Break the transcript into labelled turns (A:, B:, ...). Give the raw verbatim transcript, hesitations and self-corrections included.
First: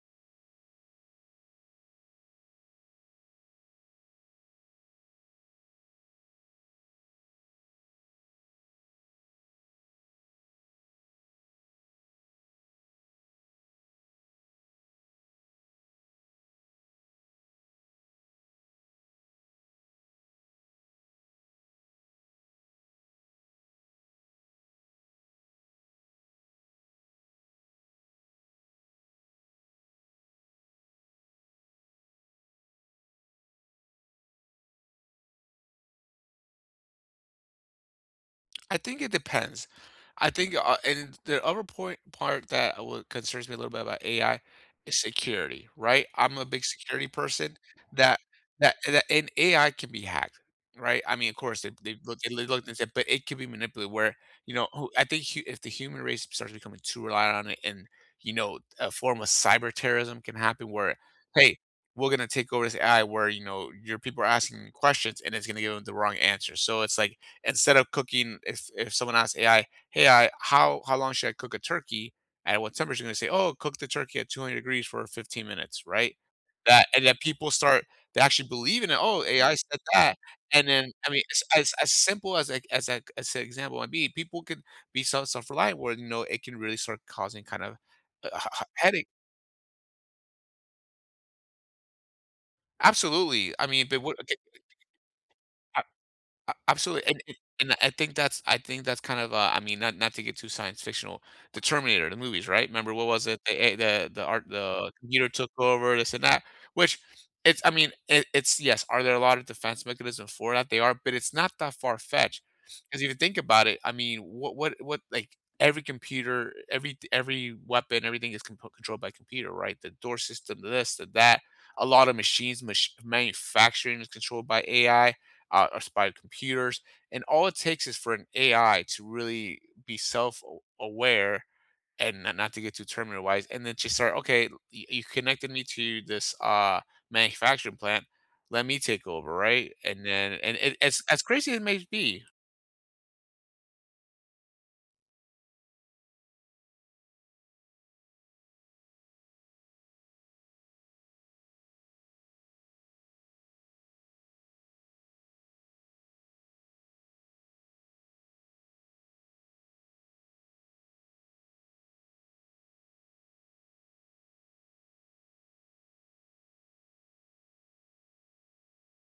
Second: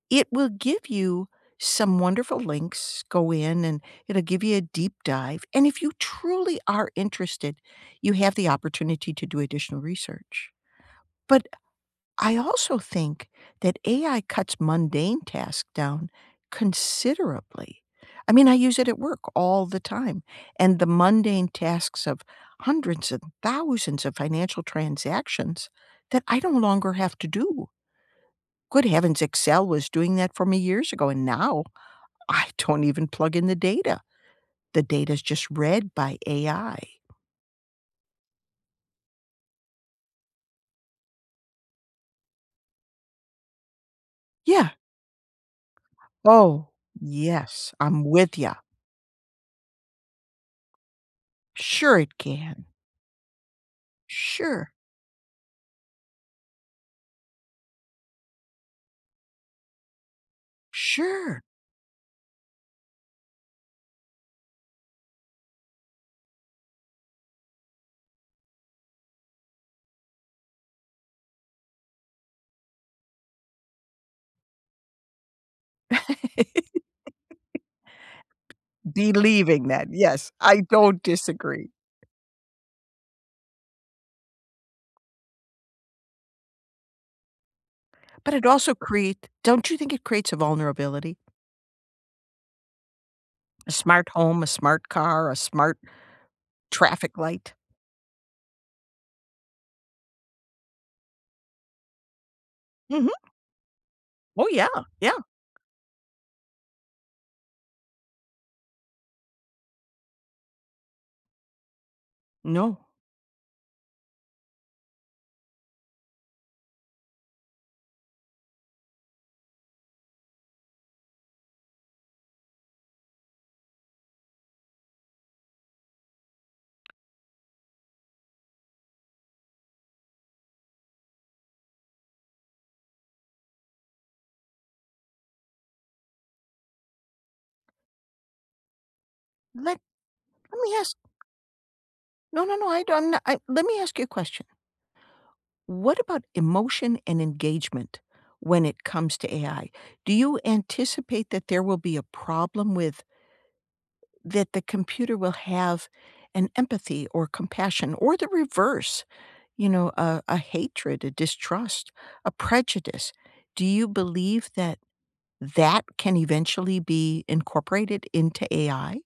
A: It will give you some wonderful links, go in and it'll give you a deep dive, and if you truly are interested, you have the opportunity to do additional research, but, I also think that AI cuts mundane tasks down considerably, I mean, I use it at work all the time, and the mundane tasks of hundreds and thousands of financial transactions, that I no longer have to do. Good heavens, Excel was doing that for me years ago, and now, I don't even plug in the data. The data is just read by AI.
B: I think it depends, I think, uh, it d and the other point part that wha concerns me a little bit about AI
A: Yeah.
B: is security, right, I'm a big
A: Oh,
B: security person
A: yes, I'm
B: that
A: with ya.
B: that that and AI can be hacked, right, I mean, of course, they they
A: Sure it
B: look they look
A: can.
B: and they say but it could be manipulated where, you know
A: Sure.
B: oh at the hu if the human race starts becoming too reliant on it and, you know, a form of cyber terrorism can happen where,
A: Sure!
B: "Hey, we're gonna take over this AI where, you know, your people are asking questions and it's gonna give 'em the wrong answer," so it's like, instead of cooking if if someone asks AI, "Hey, I, how how long should I cook a turkey? At what temperature?" and they say, "Oh, cook the turkey at two hundred degrees for fifteen minutes," right? Tha and that people start to actually believe in it, "Oh, AI
A: Believing
B: said
A: that,
B: that,"
A: yes, I
B: and then,
A: don't
B: I mean,
A: disagree.
B: as as simple as like as a g as an example would be, people could be self self-reliant where, you know, it can really start causing kinda,
A: But
B: uh,
A: it
B: ha ha
A: also
B: headache.
A: create don't you think it creates a vulnerability?
B: Absolutely, I
A: A
B: mean, but
A: smart
B: what okay.
A: home, a smart car, a smart
B: A a absolutely,
A: traffic
B: an an
A: light?
B: and I think that's I think that's kind of a I mean, not not to get too science-fictional The Terminator, the movies, right, remember what
A: Mhm.
B: was it, the a the the art
A: Oh, yeah,
B: the
A: yeah.
B: computer took over this and that, which it's I mean, it it's yes, are there a lot of defense mechanism for that? They are, but it's not that far-fetched,
A: No.
B: 'cause if you think about it, I mean, what what what like, every computer every th every weapon, everything is comprol controlled by computer, right, the door system, this and that, a lotta machines, mach manufacturing is controlled by AI, uh, or s by computers, and all it takes is for an AI to really be self aw aware and not not to get too Terminator wise, and then just start, "Okay, y y you connected me to this, uh, manufacturing plant, let me take over," right,
A: Let
B: and then and it
A: lemme ask
B: as as crazy as it may be.
A: No, no, no, I don't I let me ask you a question. What about emotion and engagement, when it comes to AI, do you anticipate that there will be a problem with that the computer will have an empathy or compassion, or the reverse, you know, a a hatred, a distrust, a prejudice, do you believe that that can eventually be incorporated into AI?